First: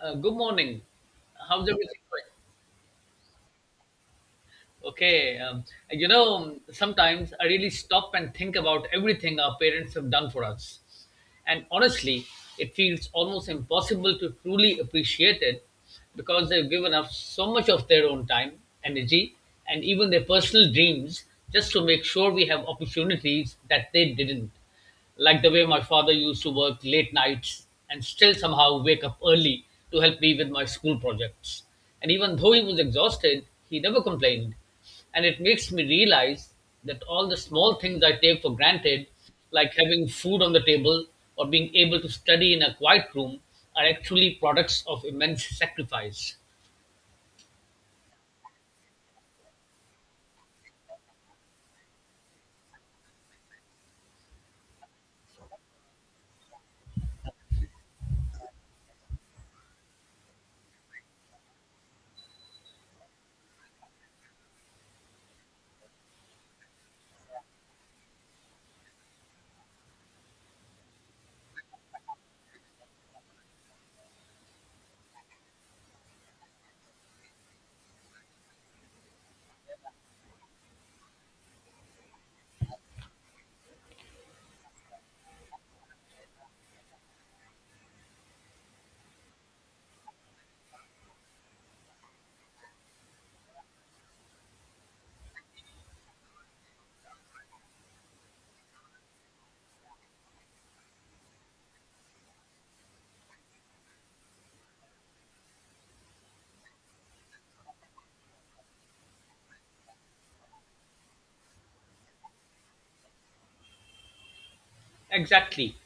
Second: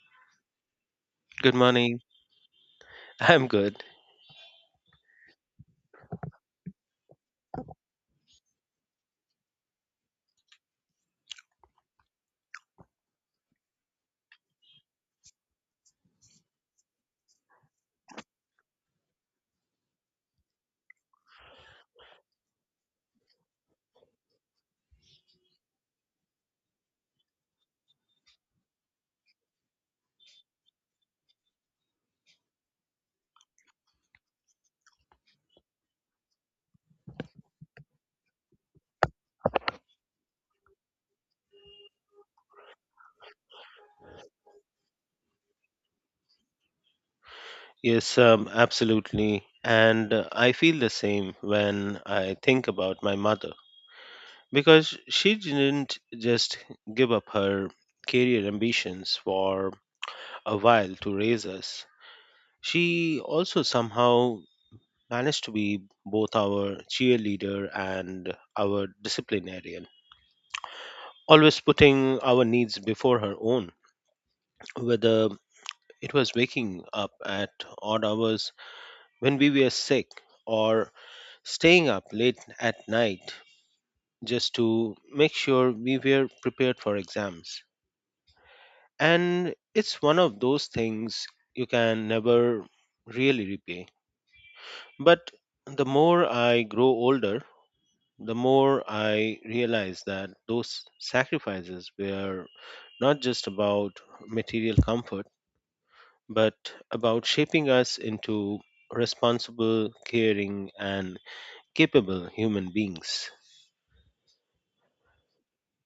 Good morning. Good How's morning. everything going? I'm good. Okay. Sometimes I really stop and think about everything our parents have done for us. And honestly, it feels almost impossible to truly appreciate it because they've given up so much of their own time, energy, and even their personal dreams just to make sure we have opportunities that they didn't, like the way my father used to work late nights and still somehow wake up early to help me with my school projects. And even though he was exhausted, he never complained. And it makes me realize that all the small things I take for granted, like having food on the table or being able to study in a quiet room, are actually products of immense sacrifice. Yes, absolutely. And I feel the same when I think about my mother because she didn't just give up her career ambitions for a while to raise us. She also somehow managed to be both our cheerleader and our disciplinarian, always putting our needs before her own, whether it was waking up at odd hours when we were sick or staying up late at night just to make sure we were prepared for exams. And it's one of those things you can never really repay. But the more I grow older, the more I realize that those sacrifices were not just about material comfort, but about shaping us into responsible, caring, and capable human beings. Exactly.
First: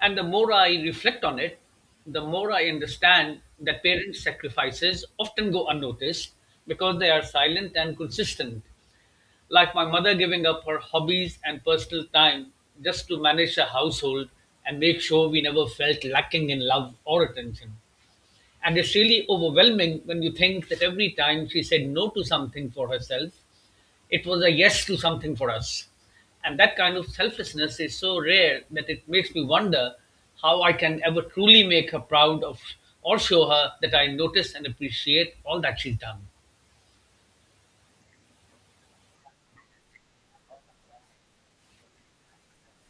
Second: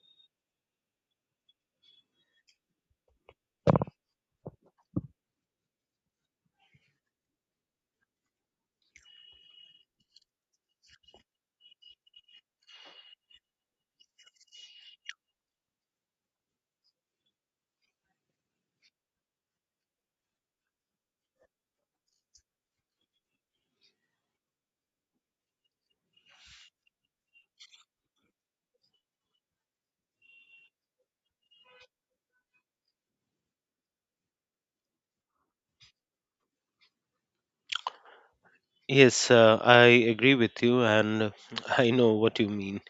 And the more I reflect on it, the more I understand that parents' sacrifices often go unnoticed because they are silent and consistent. Like my mother giving up her hobbies and personal time just to manage a household and make sure we never felt lacking in love or attention. And it's really overwhelming when you think that every time she said no to something for herself, it was a yes to something for us. And that kind of selflessness is so rare that it makes me wonder how I can ever truly make her proud of or show her that I notice and appreciate all that she's done. Yes, I agree with you, and I know what you mean.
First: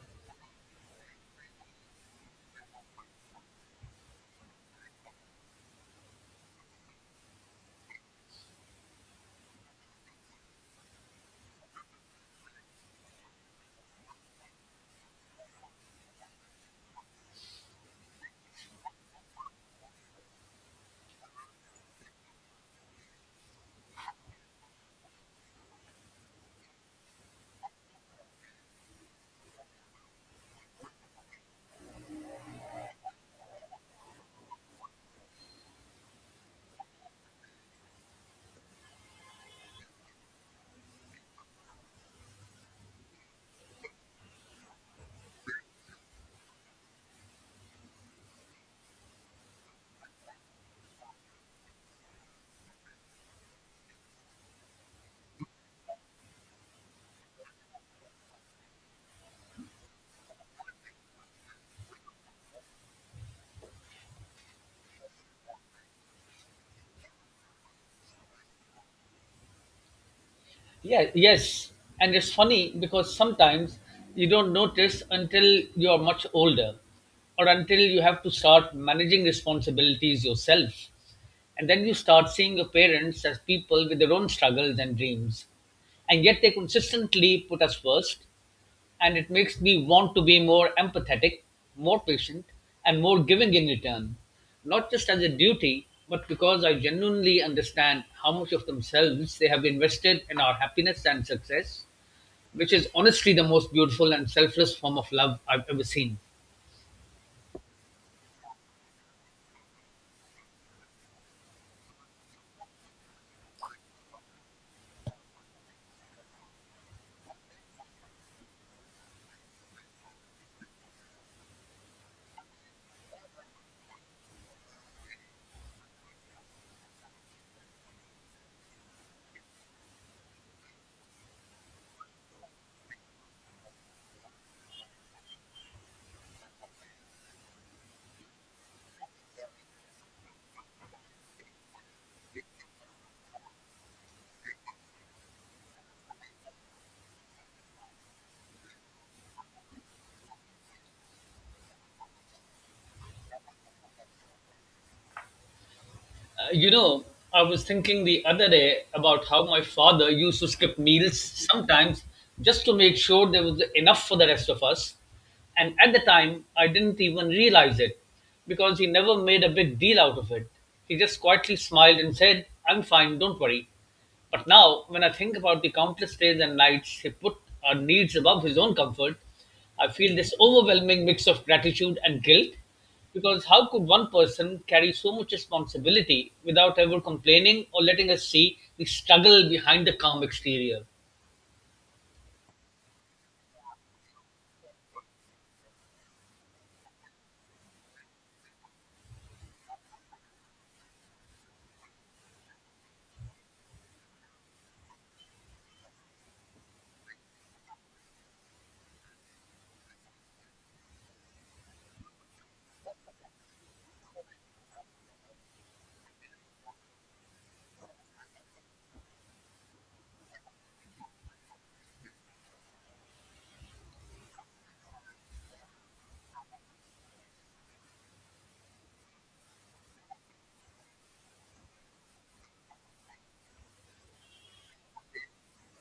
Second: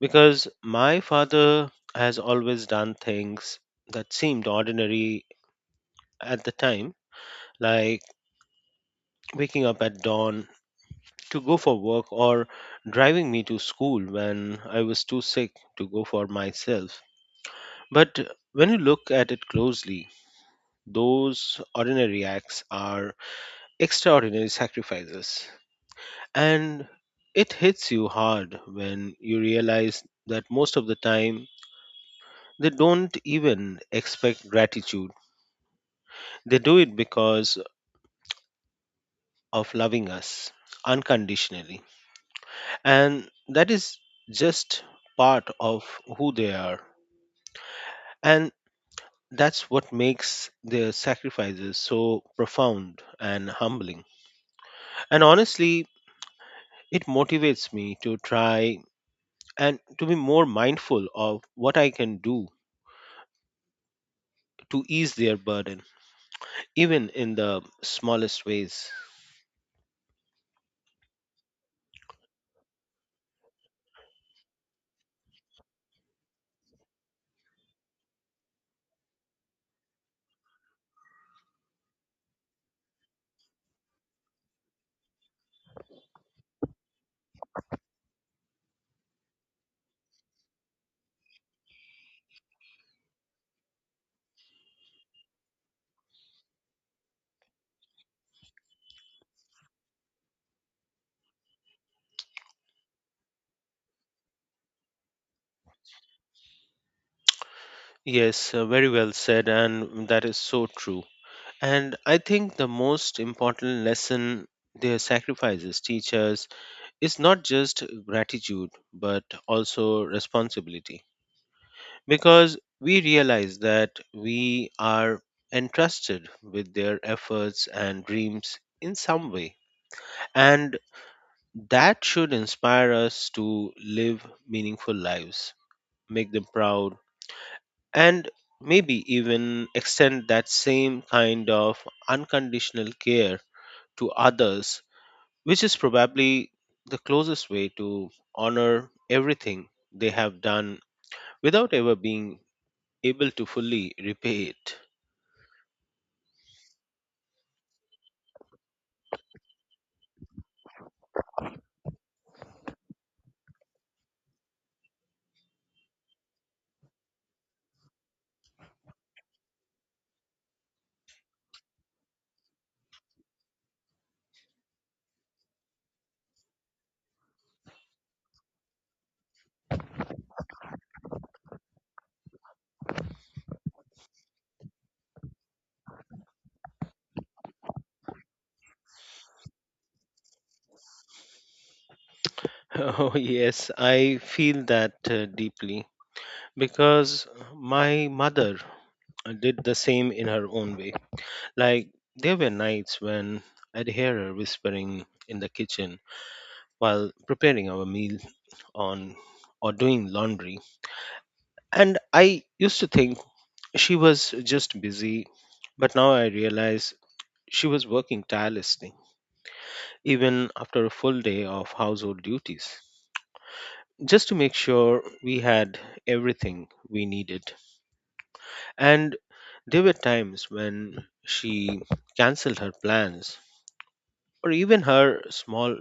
Because my father has always done things that seemed ordinary at the time, like waking up at dawn to go for work or driving me to school when I was too sick to go for myself. But when you look at it closely, those ordinary acts are extraordinary sacrifices. And it hits you hard when you realize that most of the time they don't even expect gratitude. They do it because of loving us unconditionally. And that is just part of who they are. And that's what makes their sacrifices so profound and humbling. And honestly, it motivates me to try and to be more mindful of what I can do to ease their burden, even in the smallest ways. Yeah, yes. And it's funny because sometimes you don't notice until you're much older or until you have to start managing responsibilities yourself. And then you start seeing your parents as people with their own struggles and dreams. And yet they consistently put us first, and it makes me want to be more empathetic, more patient, and more giving in return. Not just as a duty, but because I genuinely understand how much of themselves they have invested in our happiness and success, which is honestly the most beautiful and selfless form of love I've ever seen. Yes, very well said, and that is so true. And I think the most important lesson their sacrifices teach us is not just gratitude, but also responsibility. Because we realize that we are entrusted with their efforts and dreams in some way. And that should inspire us to live meaningful lives, make them proud, and maybe even extend that same kind of unconditional care to others, which is probably the closest way to honor everything they have done without ever being able to fully repay it. Uh, you know, I was thinking the other day about how my father used to skip meals sometimes just to make sure there was enough for the rest of us. And at the time, I didn't even realize it because he never made a big deal out of it. He just quietly smiled and said, I'm fine, don't worry. But now, when I think about the countless days and nights he put our needs above his own comfort, I feel this overwhelming mix of gratitude and guilt because how could one person carry so much responsibility without ever complaining or letting us see the struggle behind the calm exterior? Oh, yes, I feel that deeply because my mother did the same in her own way. Like, there were nights when I'd hear her whispering in the kitchen while preparing our meal on or doing laundry. And I used to think she was just busy, but now I realize she was working tirelessly, even after a full day of household duties, just to make sure we had everything we needed. And there were times when she cancelled her plans or even her small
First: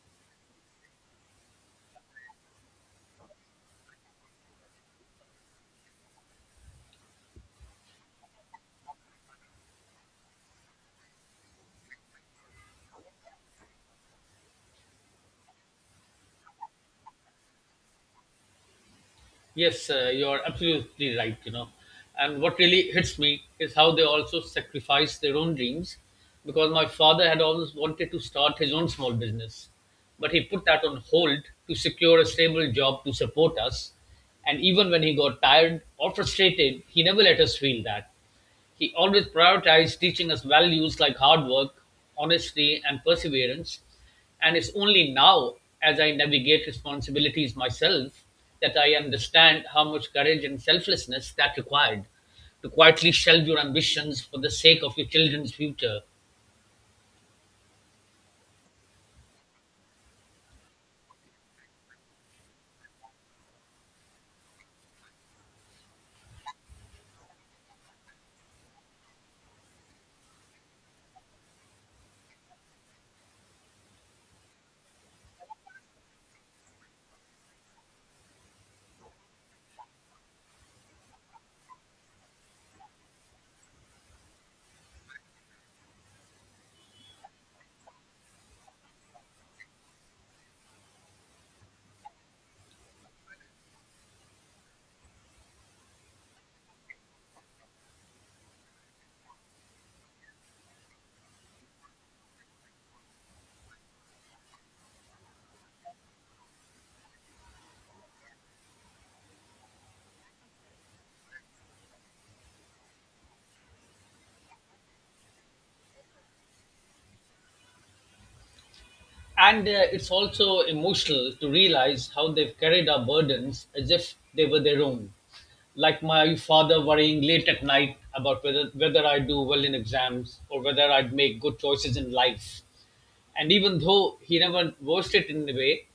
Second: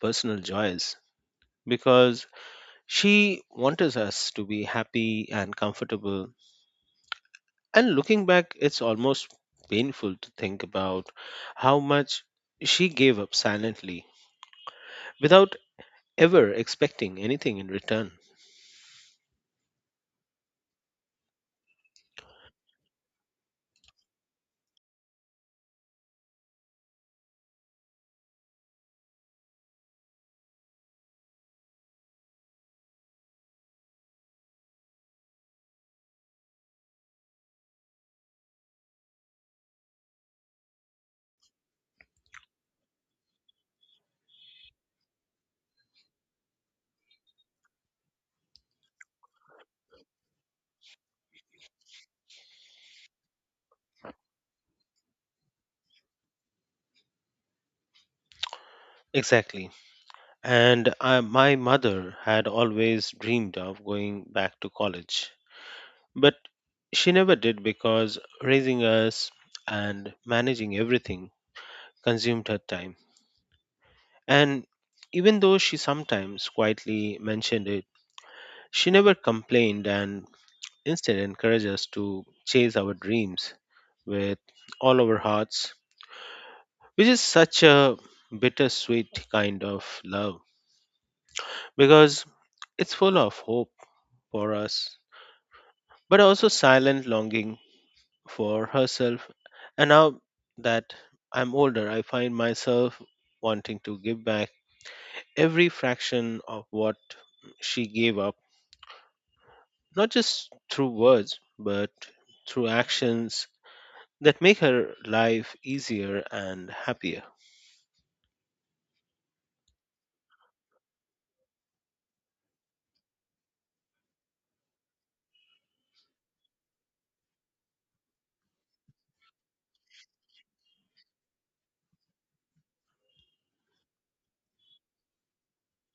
personal joys because she wanted us to be happy and comfortable. And looking back, it's almost painful to think about how much she gave up silently without ever expecting anything in return. Yes, you're absolutely right, And what really hits me is how they also sacrifice their own dreams because my father had always wanted to start his own small business, but he put that on hold to secure a stable job to support us. And even when he got tired or frustrated, he never let us feel that. He always prioritized teaching us values like hard work, honesty, and perseverance. And it's only now, as I navigate responsibilities myself, that I understand how much courage and selflessness that required to quietly shelve your ambitions for the sake of your children's future. Exactly. And I, my mother had always dreamed of going back to college, but she never did because raising us and managing everything consumed her time. And even though she sometimes quietly mentioned it, she never complained and instead encourage us to chase our dreams with all our hearts, which is such a bittersweet kind of love because it's full of hope for us, but also silent longing for herself. And now that I'm older, I find myself wanting to give back every fraction of what she gave up, not just through words, but through actions that make her life easier and happier. And it's also emotional to realize how they've carried our burdens as if they were their own, like my father worrying late at night about whether I do well in exams or whether I'd make good choices in life. And even though he never voiced it in a way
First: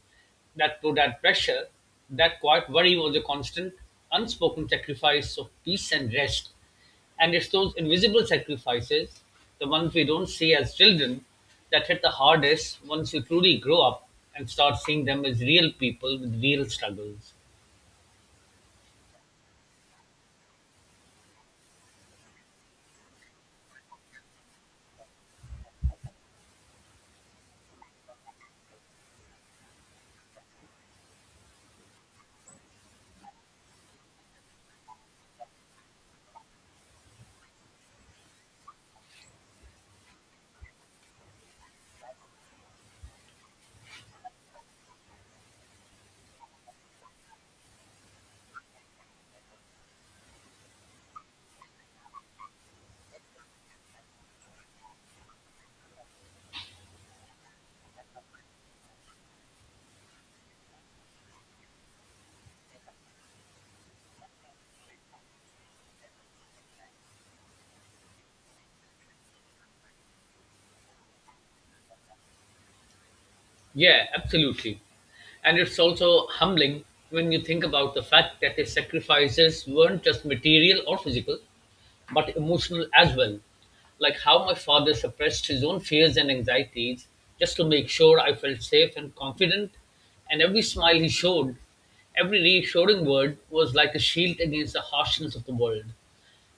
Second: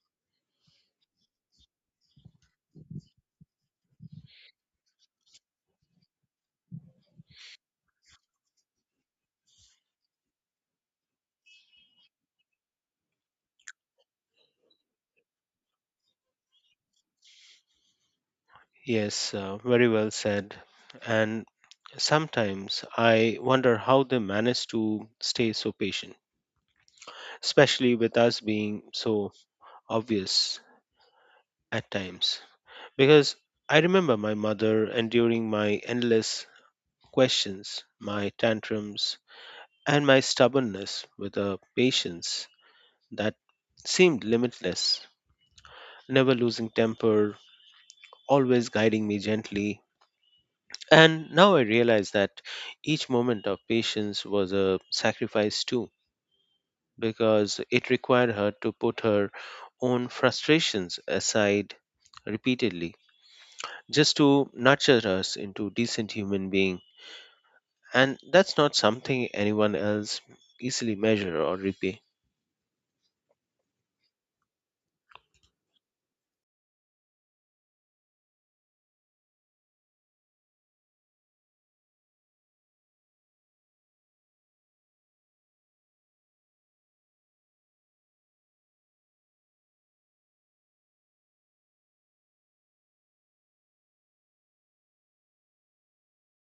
that would add pressure, that quiet worry was a constant, unspoken sacrifice of peace and rest. And it's those invisible sacrifices, the ones we don't see as children, that hit the hardest once you truly grow up and start seeing them as real people with real struggles. Yes, very well said. And sometimes I wonder how they manage to stay so patient, especially with us being so obvious at times. Because I remember my mother enduring my endless questions, my tantrums, and my stubbornness with a patience that seemed limitless, never losing temper, always guiding me gently. And now I realize that each moment of patience was a sacrifice too, because it required her to put her own frustrations aside repeatedly just to nurture us into decent human being, and that's not something anyone else easily measure or repay. Yeah, absolutely. And it's also humbling when you think about the fact that his sacrifices weren't just material or physical, but emotional as well. Like how my father suppressed his own fears and anxieties just to make sure I felt safe and confident, and every smile he showed, every reassuring word was like a shield against the harshness of the world.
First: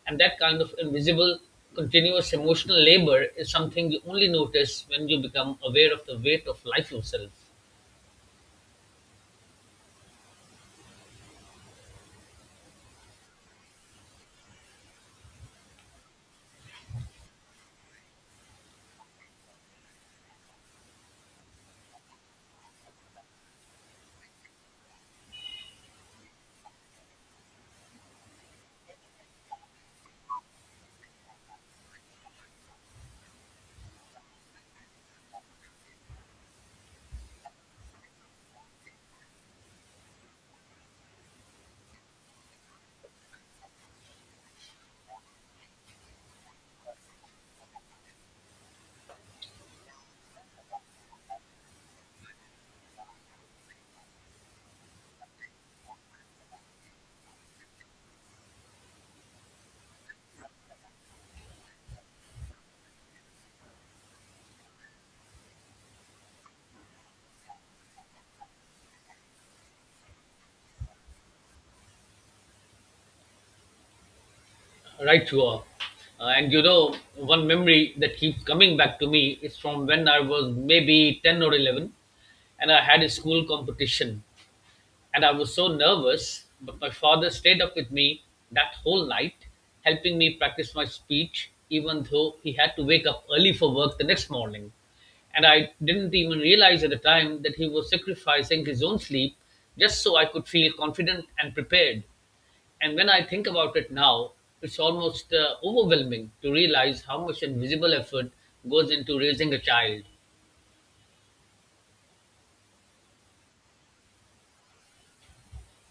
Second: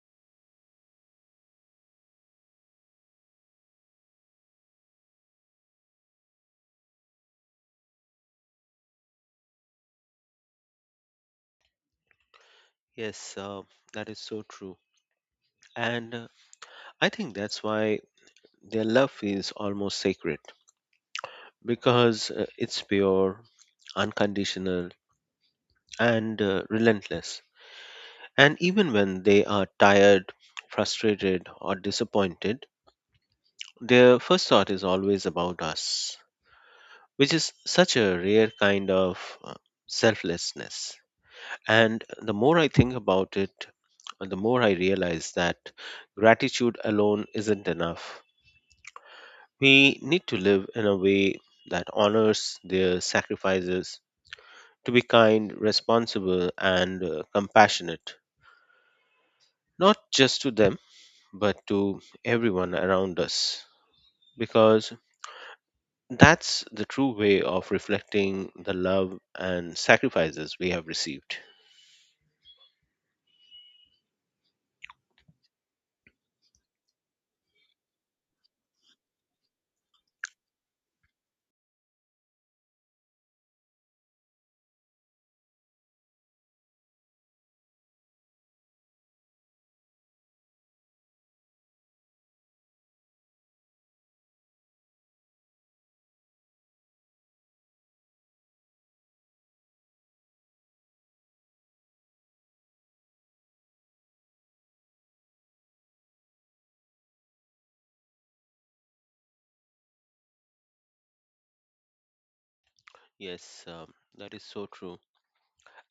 And that kind of invisible, continuous emotional labor is something you only notice when you become aware of the weight of life yourself. Yes, that is so true and I think that's why their love feels almost sacred because it's pure unconditional and relentless. And even when they are tired, frustrated, or disappointed, their first thought is always about us, which is such a rare kind of selflessness. And the more I think about it, the more I realize that gratitude alone isn't enough. We need to live in a way that honors their sacrifices, to be kind, responsible, and compassionate, not just to them but to everyone around us, because that's the true way of reflecting the love and sacrifices we have received. Right, you are. One memory that keeps coming back to me is from when I was maybe 10 or 11 and I had a school competition. And I was so nervous, but my father stayed up with me that whole night, helping me practice my speech, even though he had to wake up early for work the next morning. And I didn't even realize at the time that he was sacrificing his own sleep just so I could feel confident and prepared. And when I think about it now, it's almost overwhelming to realize how much invisible effort goes into raising a child. Yes, that is so true.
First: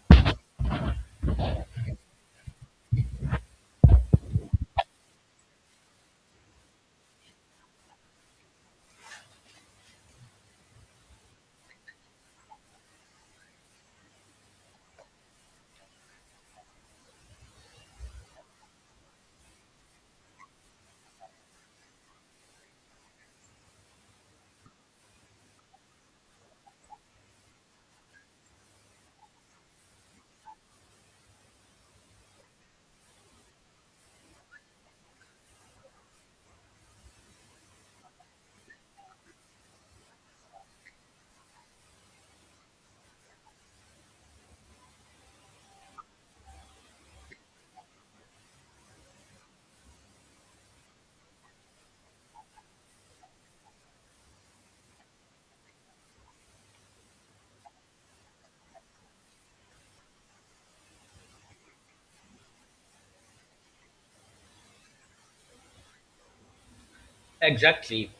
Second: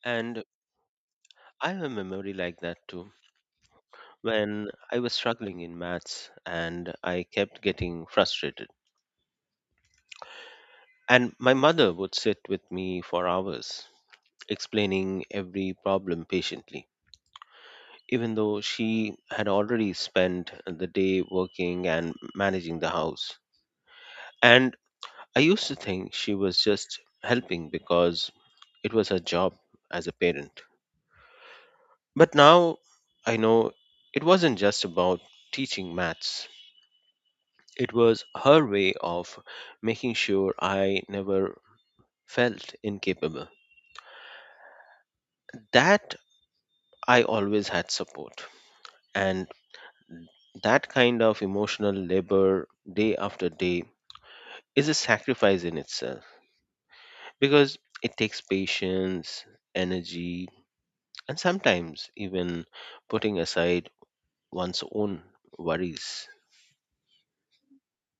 And I have a memory like that too. When I was struggling in maths and I kept getting frustrated, and my mother would sit with me for hours explaining every problem patiently, even though she had already spent the day working and managing the house. And I used to think she was just helping because it was her job as a parent. But now I know it wasn't just about teaching maths, it was her way of making sure I never felt incapable. That I always had support. And that kind of emotional labor day after day is a sacrifice in itself because it takes patience, energy, and sometimes even putting aside one's own worries. Exactly.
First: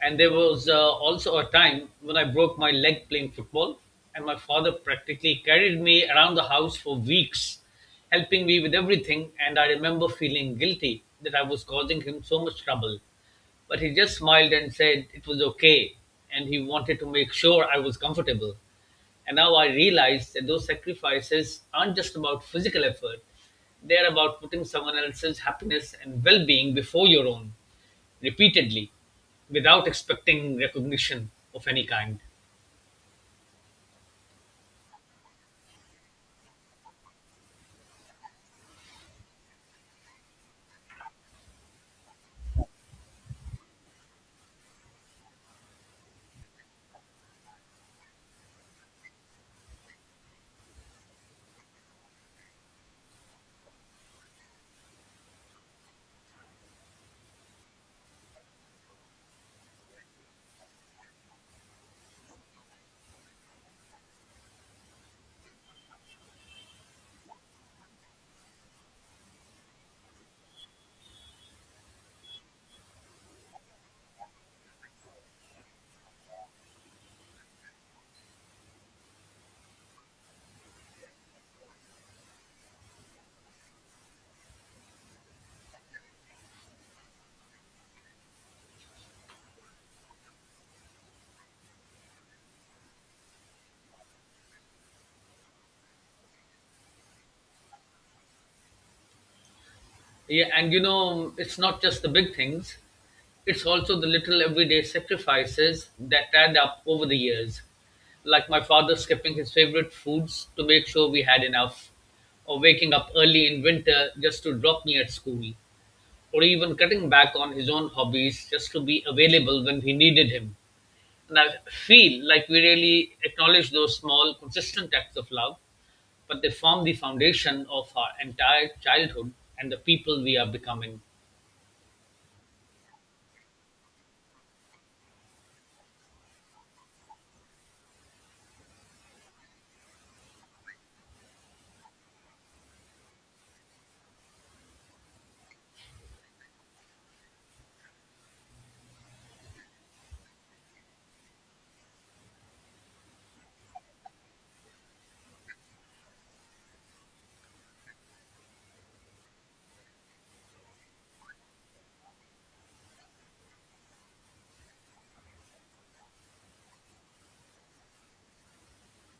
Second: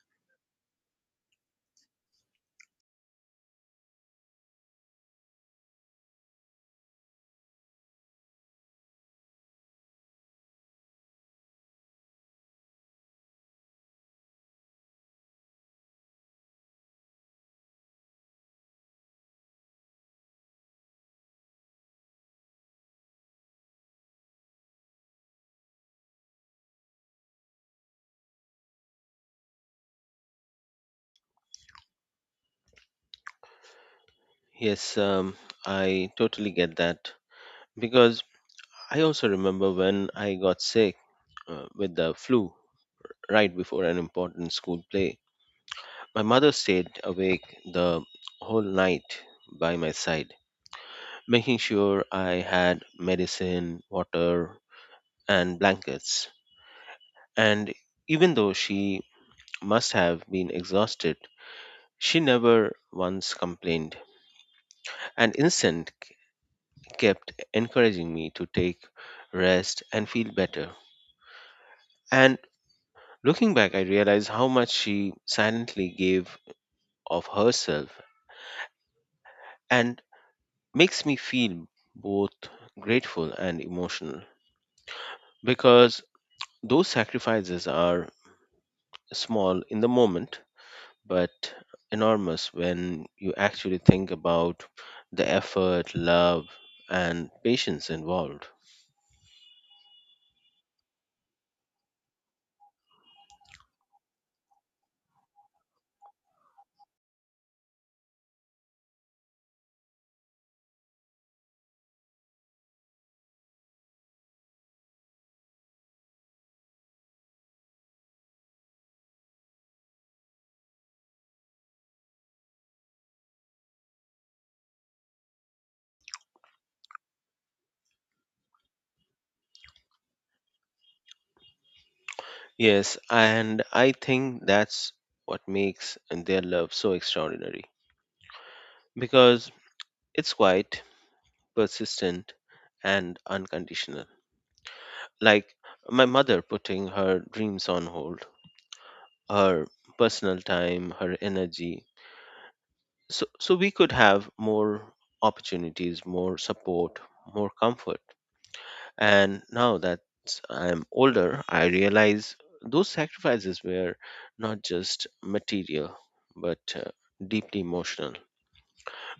And there was also a time when I broke my leg playing football, and my father practically carried me around the house for weeks, helping me with everything. And I remember feeling guilty that I was causing him so much trouble. But he just smiled and said it was okay, and he wanted to make sure I was comfortable. And now I realize that those sacrifices aren't just about physical effort, they're about putting someone else's happiness and well being before your own repeatedly without expecting recognition of any kind. Yes, I totally get that because I also remember when I got sick with the flu right before an important school play. My mother stayed awake the whole night by my side, making sure I had medicine, water, and blankets. And even though she must have been exhausted, she never once complained and instead kept encouraging me to take rest and feel better. And looking back, I realize how much she silently gave of herself and makes me feel both grateful and emotional because those sacrifices are small in the moment but enormous when you actually think about the effort, love, and patience involved. Yeah, it's not just the big things, it's also the little everyday sacrifices that add up over the years. Like my father skipping his favorite foods to make sure we had enough, or waking up early in winter just to drop me at school, or even cutting back on his own hobbies just to be available when we needed him. And I feel like we really acknowledge those small, consistent acts of love, but they form the foundation of our entire childhood and the people we are becoming. Yes, and I think that's what makes their love so extraordinary because it's quite persistent and unconditional. Like my mother putting her dreams on hold, her personal time, her energy. So we could have more opportunities, more support, more comfort. And now that I'm older, I realize those sacrifices were not just material, but deeply emotional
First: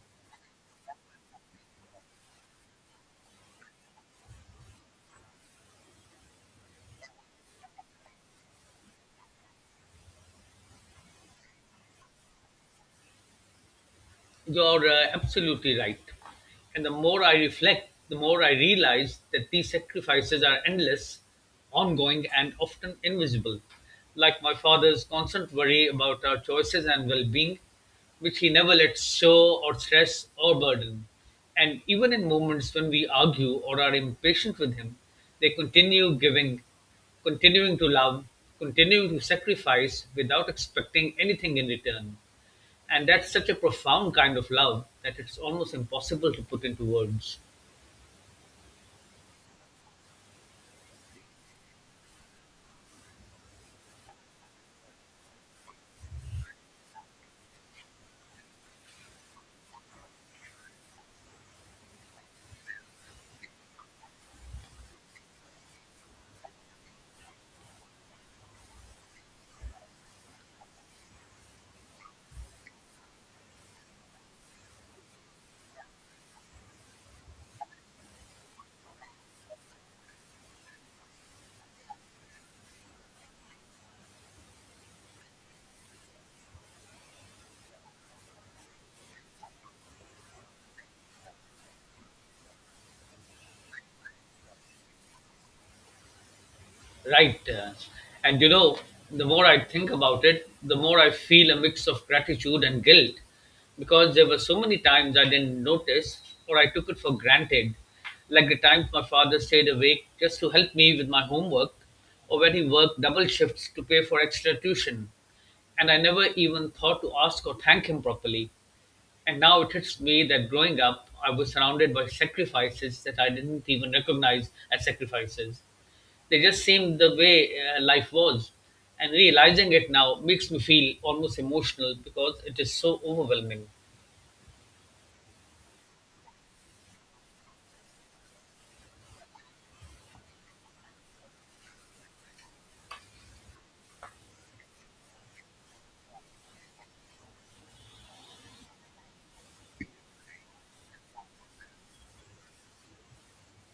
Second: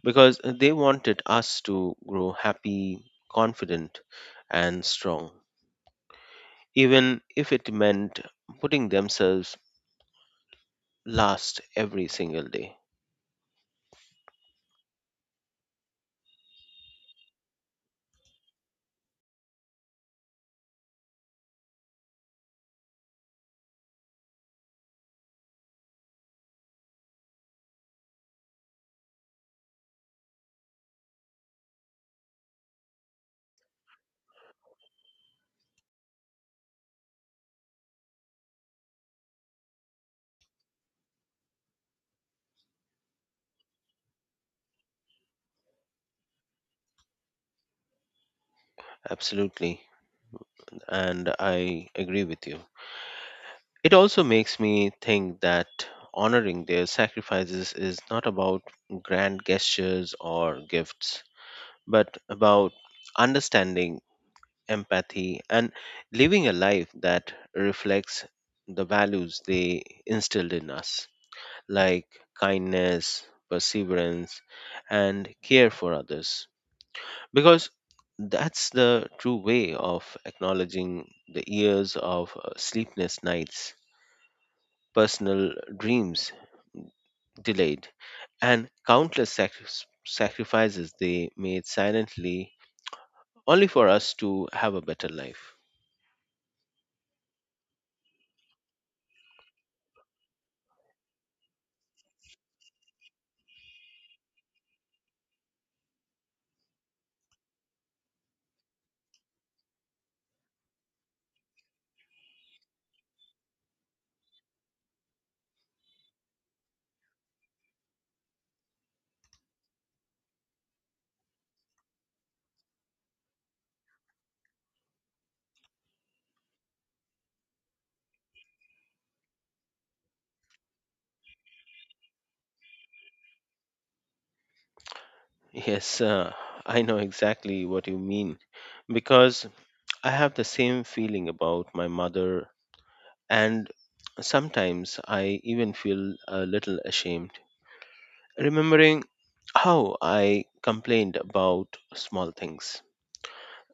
because they wanted us to grow happy, confident, and strong, even if it meant putting themselves last every single day. You're absolutely right. And the more I reflect, the more I realize that these sacrifices are endless, ongoing, and often invisible. Like my father's constant worry about our choices and well being, which he never lets show or stress or burden. And even in moments when we argue or are impatient with him, they continue giving, continuing to love, continuing to sacrifice without expecting anything in return, and that's such a profound kind of love that it's almost impossible to put into words. Absolutely. And I agree with you. It also makes me think that honoring their sacrifices is not about grand gestures or gifts, but about understanding, empathy, and living a life that reflects the values they instilled in us, like kindness, perseverance, and care for others. Because that's the true way of acknowledging the years of sleepless nights, personal dreams, delayed, and countless sacrifices they made silently only for us to have a better life. Right. And you know, the more I think about it, the more I feel a mix of gratitude and guilt because there were so many times I didn't notice or I took it for granted. Like the times my father stayed awake just to help me with my homework or when he worked double shifts to pay for extra tuition, and I never even thought to ask or thank him properly. And now it hits me that growing up, I was surrounded by sacrifices that I didn't even recognize as sacrifices. They just seemed the way life was. And realizing it now makes me feel almost emotional because it is so overwhelming. Yes, I know exactly what you mean because I have the same feeling about my mother, and sometimes I even feel a little ashamed remembering how I complained about small things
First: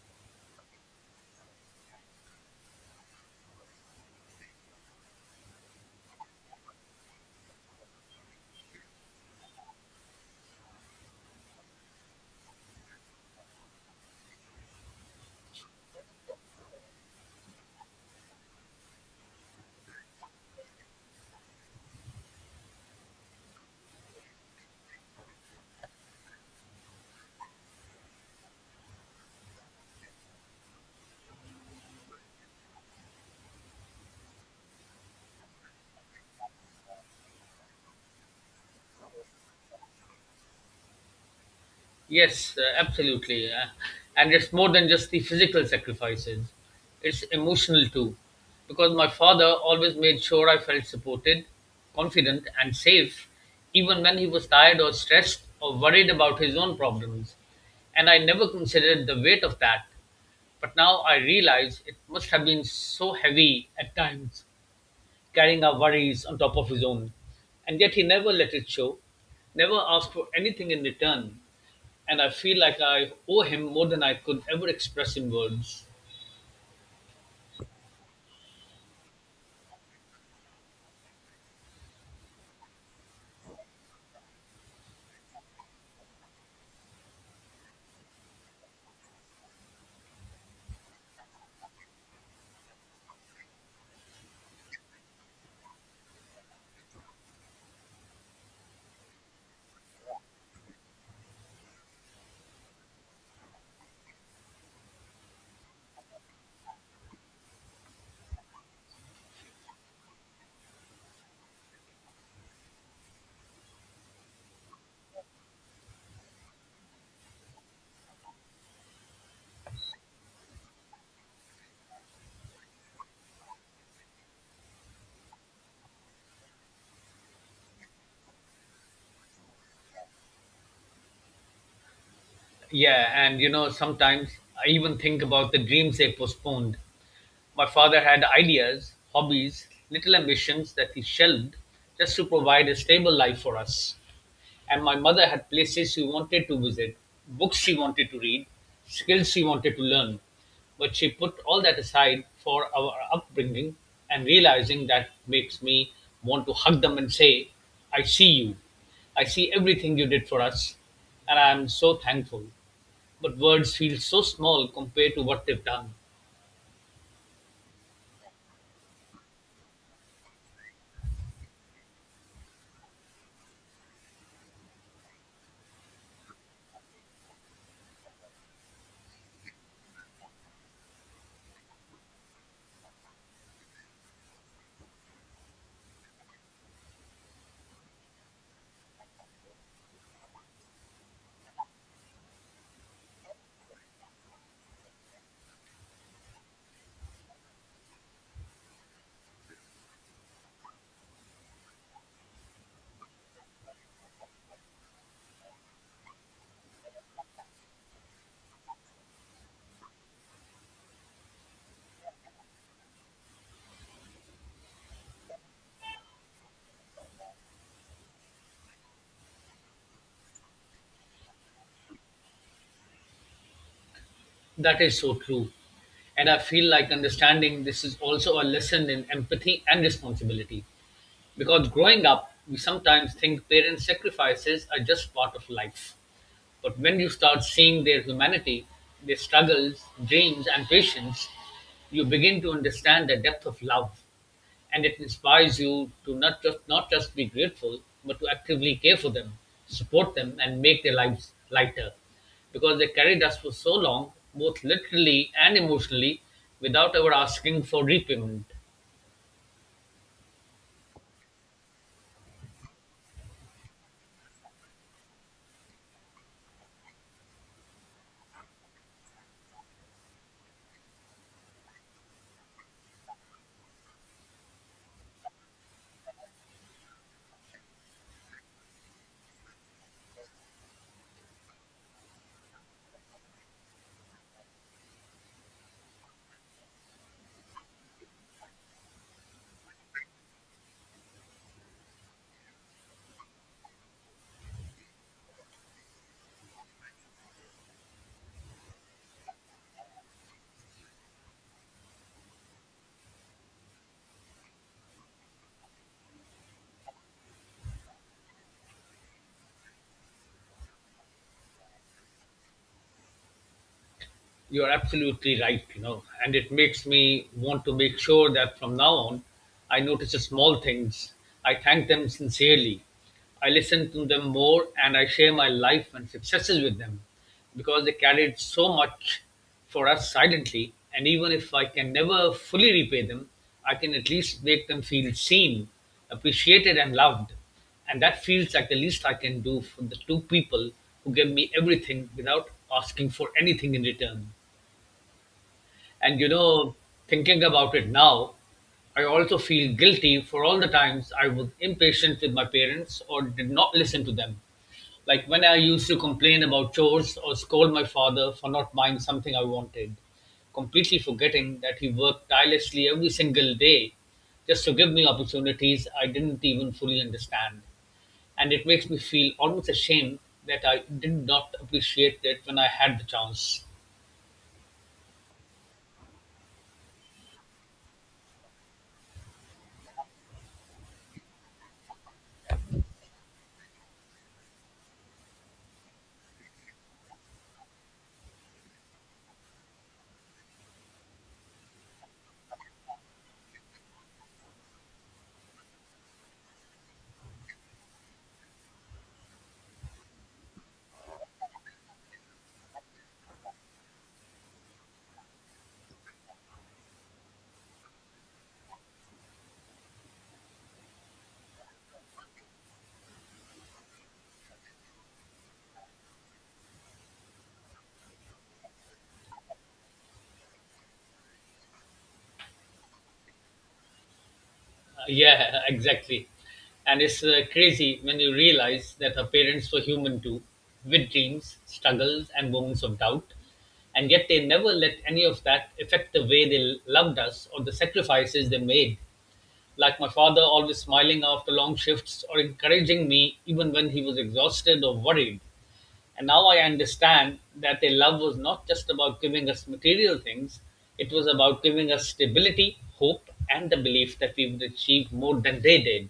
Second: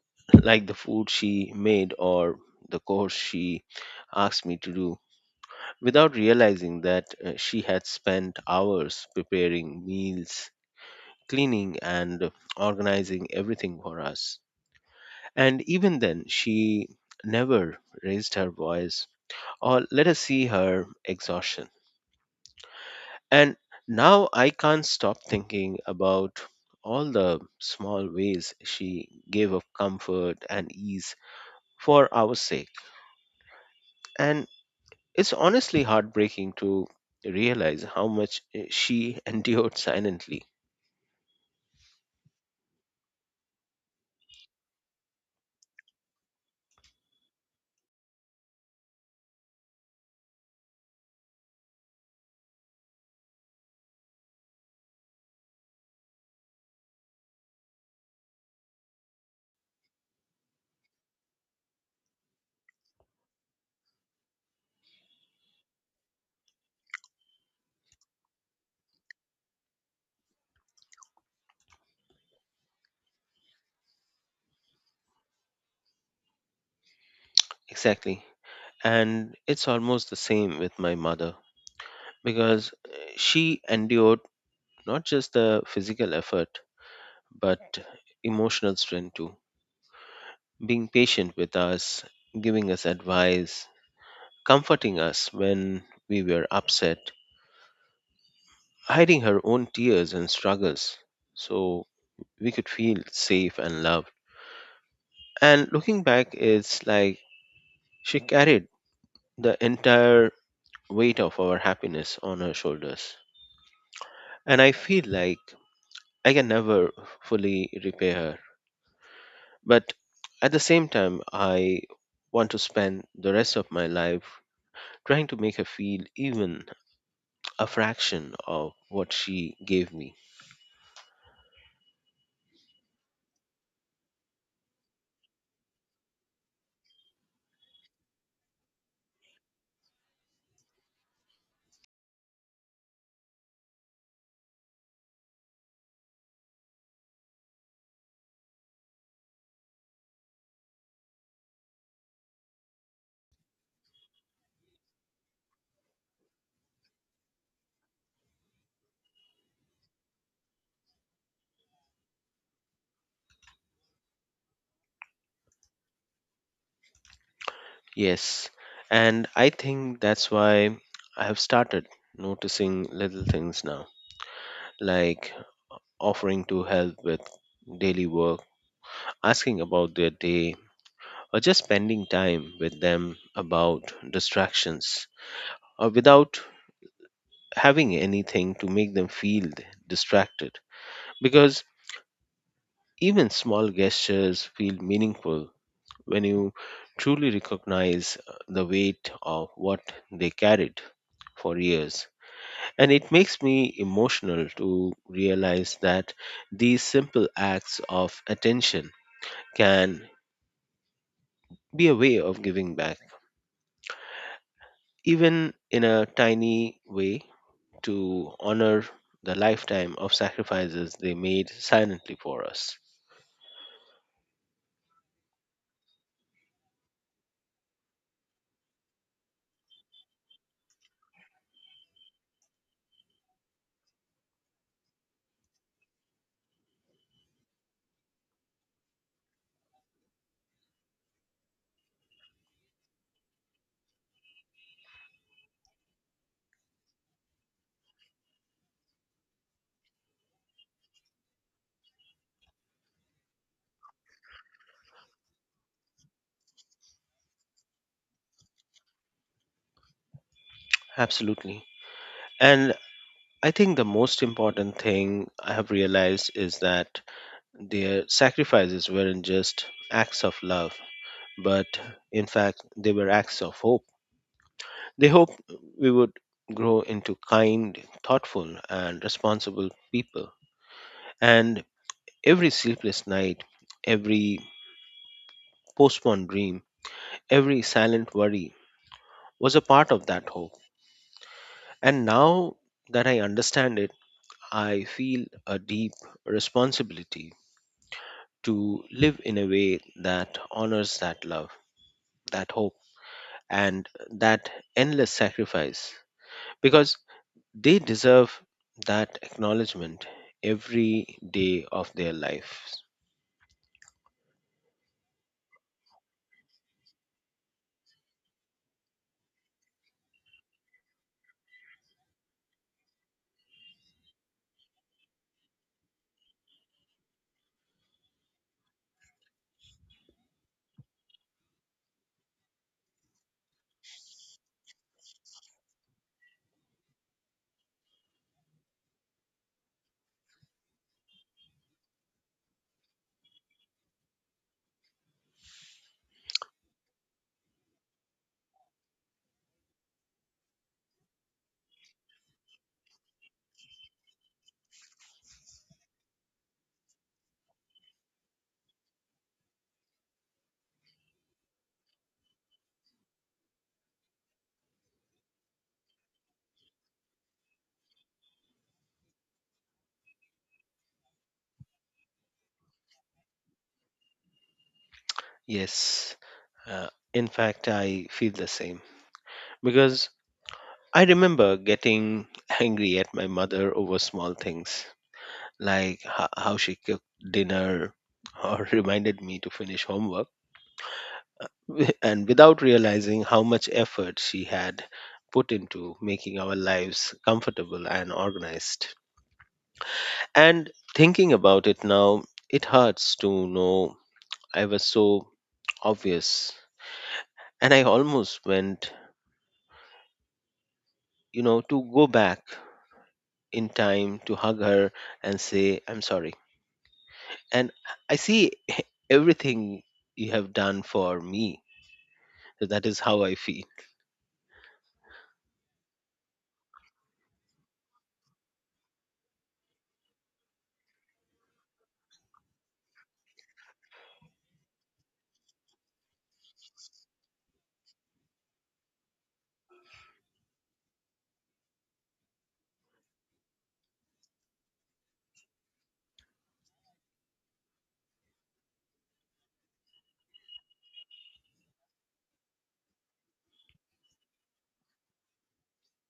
like the food she made or the course she asked me to do without realizing that she had spent hours preparing meals, cleaning, and organizing everything for us. And even then, she never raised her voice or let us see her exhaustion. And now I can't stop thinking about all the small ways she gave of comfort and ease for our sake. And it's honestly heartbreaking to realize how much she endured silently. Yes, absolutely. And it's more than just the physical sacrifices, it's emotional too. Because my father always made sure I felt supported, confident, and safe, even when he was tired or stressed or worried about his own problems. And I never considered the weight of that. But now I realize it must have been so heavy at times, carrying our worries on top of his own. And yet he never let it show, never asked for anything in return. And I feel like I owe him more than I could ever express in words. Exactly. And it's almost the same with my mother because she endured not just the physical effort but emotional strength too. Being patient with us, giving us advice, comforting us when we were upset, hiding her own tears and struggles so we could feel safe and loved. And looking back, it's like she carried the entire weight of our happiness on her shoulders. And I feel like I can never fully repay her. But at the same time, I want to spend the rest of my life trying to make her feel even a fraction of what she gave me. Yeah, sometimes I even think about the dreams they postponed. My father had ideas, hobbies, little ambitions that he shelved just to provide a stable life for us. And my mother had places she wanted to visit, books she wanted to read, skills she wanted to learn. But she put all that aside for our upbringing, and realizing that makes me want to hug them and say, I see you. I see everything you did for us, and I am so thankful. But words feel so small compared to what they've done. Yes, and I think that's why I have started noticing little things now, like offering to help with daily work, asking about their day, or just spending time with them about distractions, or without having anything to make them feel distracted because even small gestures feel meaningful when you truly recognize the weight of what they carried for years, and it makes me emotional to realize that these simple acts of attention can be a way of giving back even in a tiny way to honor the lifetime of sacrifices they made silently for us. That is so true. And I feel like understanding this is also a lesson in empathy and responsibility. Because growing up, we sometimes think parents' sacrifices are just part of life. But when you start seeing their humanity, their struggles, dreams, and patience, you begin to understand the depth of love. And it inspires you to not just be grateful, but to actively care for them, support them, and make their lives lighter. Because they carried us for so long, both literally and emotionally, without ever asking for repayment. Absolutely. And I think the most important thing I have realized is that their sacrifices weren't just acts of love, but in fact, they were acts of hope. They hoped we would grow into kind, thoughtful, and responsible people. And every sleepless night, every postponed dream, every silent worry was a part of that hope. And now that I understand it, I feel a deep responsibility to live in a way that honors that love, that hope, and that endless sacrifice because they deserve that acknowledgement every day of their lives. You're absolutely right, and it makes me want to make sure that from now on I notice the small things. I thank them sincerely. I listen to them more and I share my life and successes with them because they carried so much for us silently. And even if I can never fully repay them, I can at least make them feel seen, appreciated, and loved. And that feels like the least I can do for the two people who gave me everything without asking for anything in return. And thinking about it now, I also feel guilty for all the times I was impatient with my parents or did not listen to them. Like when I used to complain about chores or scold my father for not buying something I wanted, completely forgetting that he worked tirelessly every single day just to give me opportunities I didn't even fully understand. And it makes me feel almost ashamed that I did not appreciate it when I had the chance. Yes, uh, in fact, I feel the same because I remember getting angry at my mother over small things like how she cooked dinner or reminded me to finish homework and without realizing how much effort she had put into making our lives comfortable and organized. And thinking about it now, it hurts to know I was so obvious. And I almost went, you know, to go back in time to hug her and say, I'm sorry. And I see everything you have done for me. So that is how I feel. Yeah, exactly. And it's crazy when you realize that her parents were human too, with dreams, struggles, and moments of doubt. And yet they never let any of that affect the way they loved us or the sacrifices they made, like my father, always smiling after long shifts or encouraging me even when he was exhausted or worried. And now I understand that their love was not just about giving us material things, it was about giving us stability, hope, and the belief that we would achieve more than they did.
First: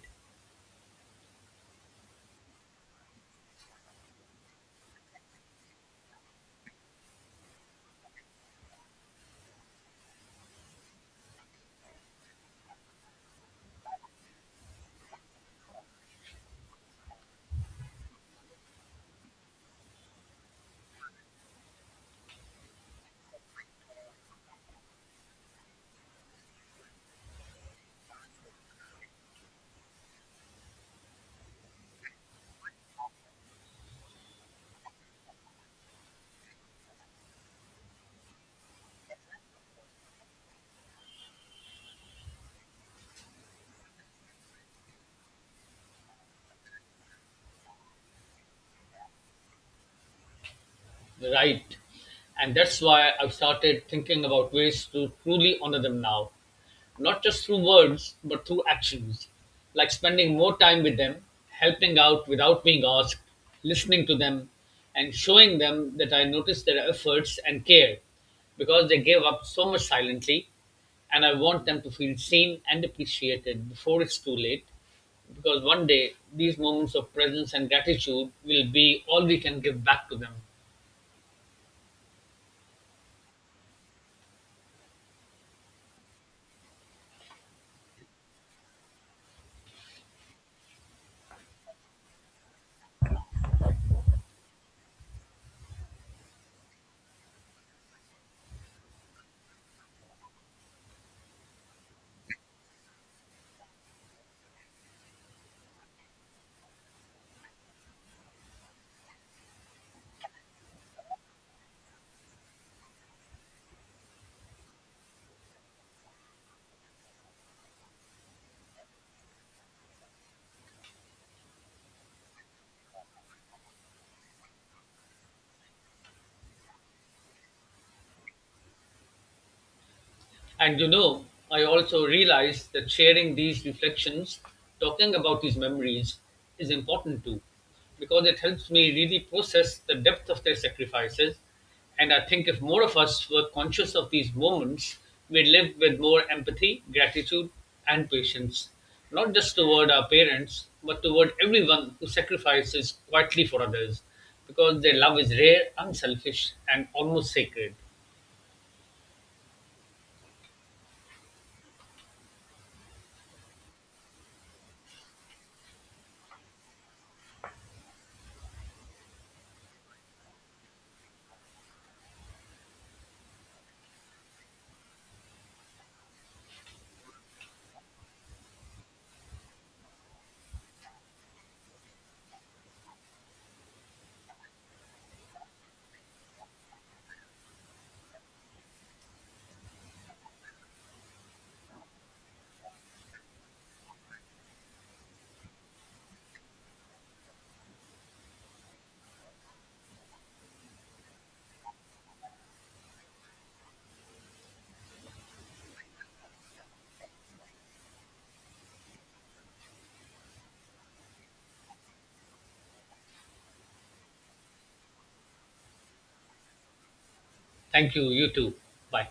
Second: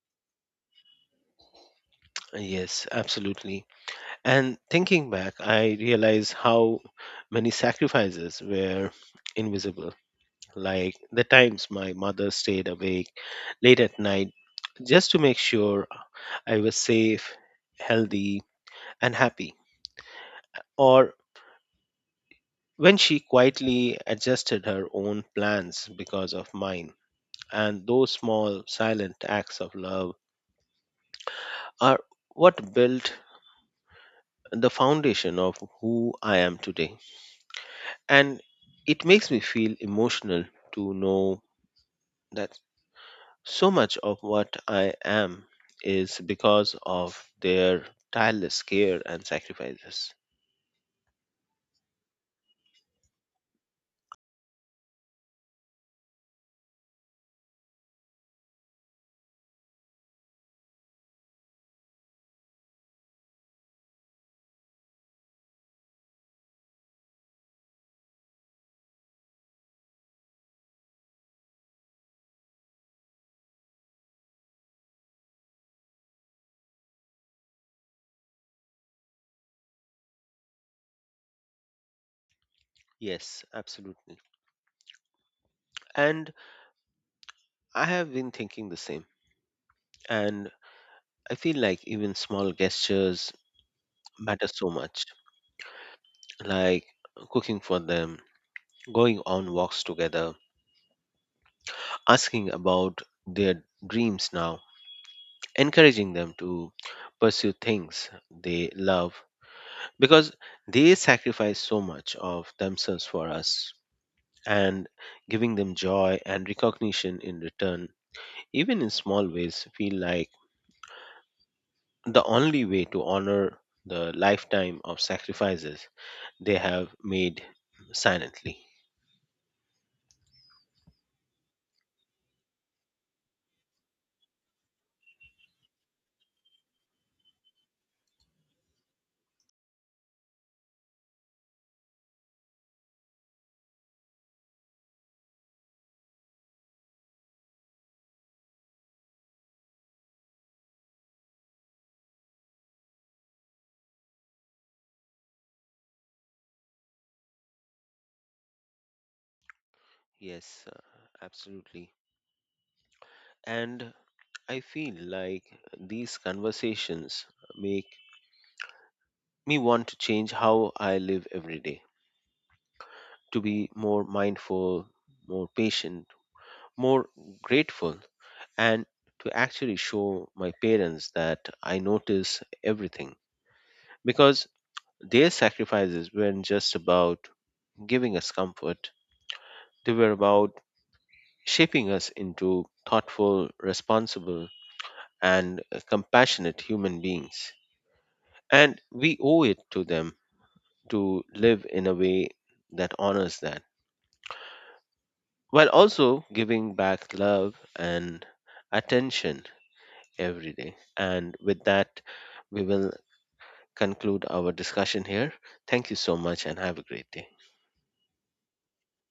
Yes, absolutely. And thinking back, I realize how many sacrifices were invisible. Like the times my mother stayed awake late at night just to make sure I was safe, healthy, and happy. Or when she quietly adjusted her own plans because of mine. And those small, silent acts of love are what built the foundation of who I am today. And it makes me feel emotional to know that so much of what I am is because of their tireless care and sacrifices. Right. And that's why I've started thinking about ways to truly honor them now, not just through words, but through actions, like spending more time with them, helping out without being asked, listening to them, and showing them that I notice their efforts and care because they gave up so much silently. And I want them to feel seen and appreciated before it's too late. Because one day, these moments of presence and gratitude will be all we can give back to them. Yes, absolutely. And I have been thinking the same. And I feel like even small gestures matter so much, like cooking for them, going on walks together, asking about their dreams now, encouraging them to pursue things they love because they sacrifice so much of themselves for us and giving them joy and recognition in return even in small ways feel like the only way to honor the lifetime of sacrifices they have made silently. And I also realized that sharing these reflections, talking about these memories, is important too, because it helps me really process the depth of their sacrifices. And I think if more of us were conscious of these moments, we'd live with more empathy, gratitude, and patience, not just toward our parents, but toward everyone who sacrifices quietly for others, because their love is rare, unselfish, and almost sacred. Yes, absolutely, and I feel like these conversations make me want to change how I live every day to be more mindful, more patient, more grateful, and to actually show my parents that I notice everything because their sacrifices weren't just about giving us comfort, they were about shaping us into thoughtful, responsible, and compassionate human beings. And we owe it to them to live in a way that honors that while also giving back love and attention every day. And with that, we will conclude our discussion here. Thank you so much and have a great day. Thank you, you too. Bye.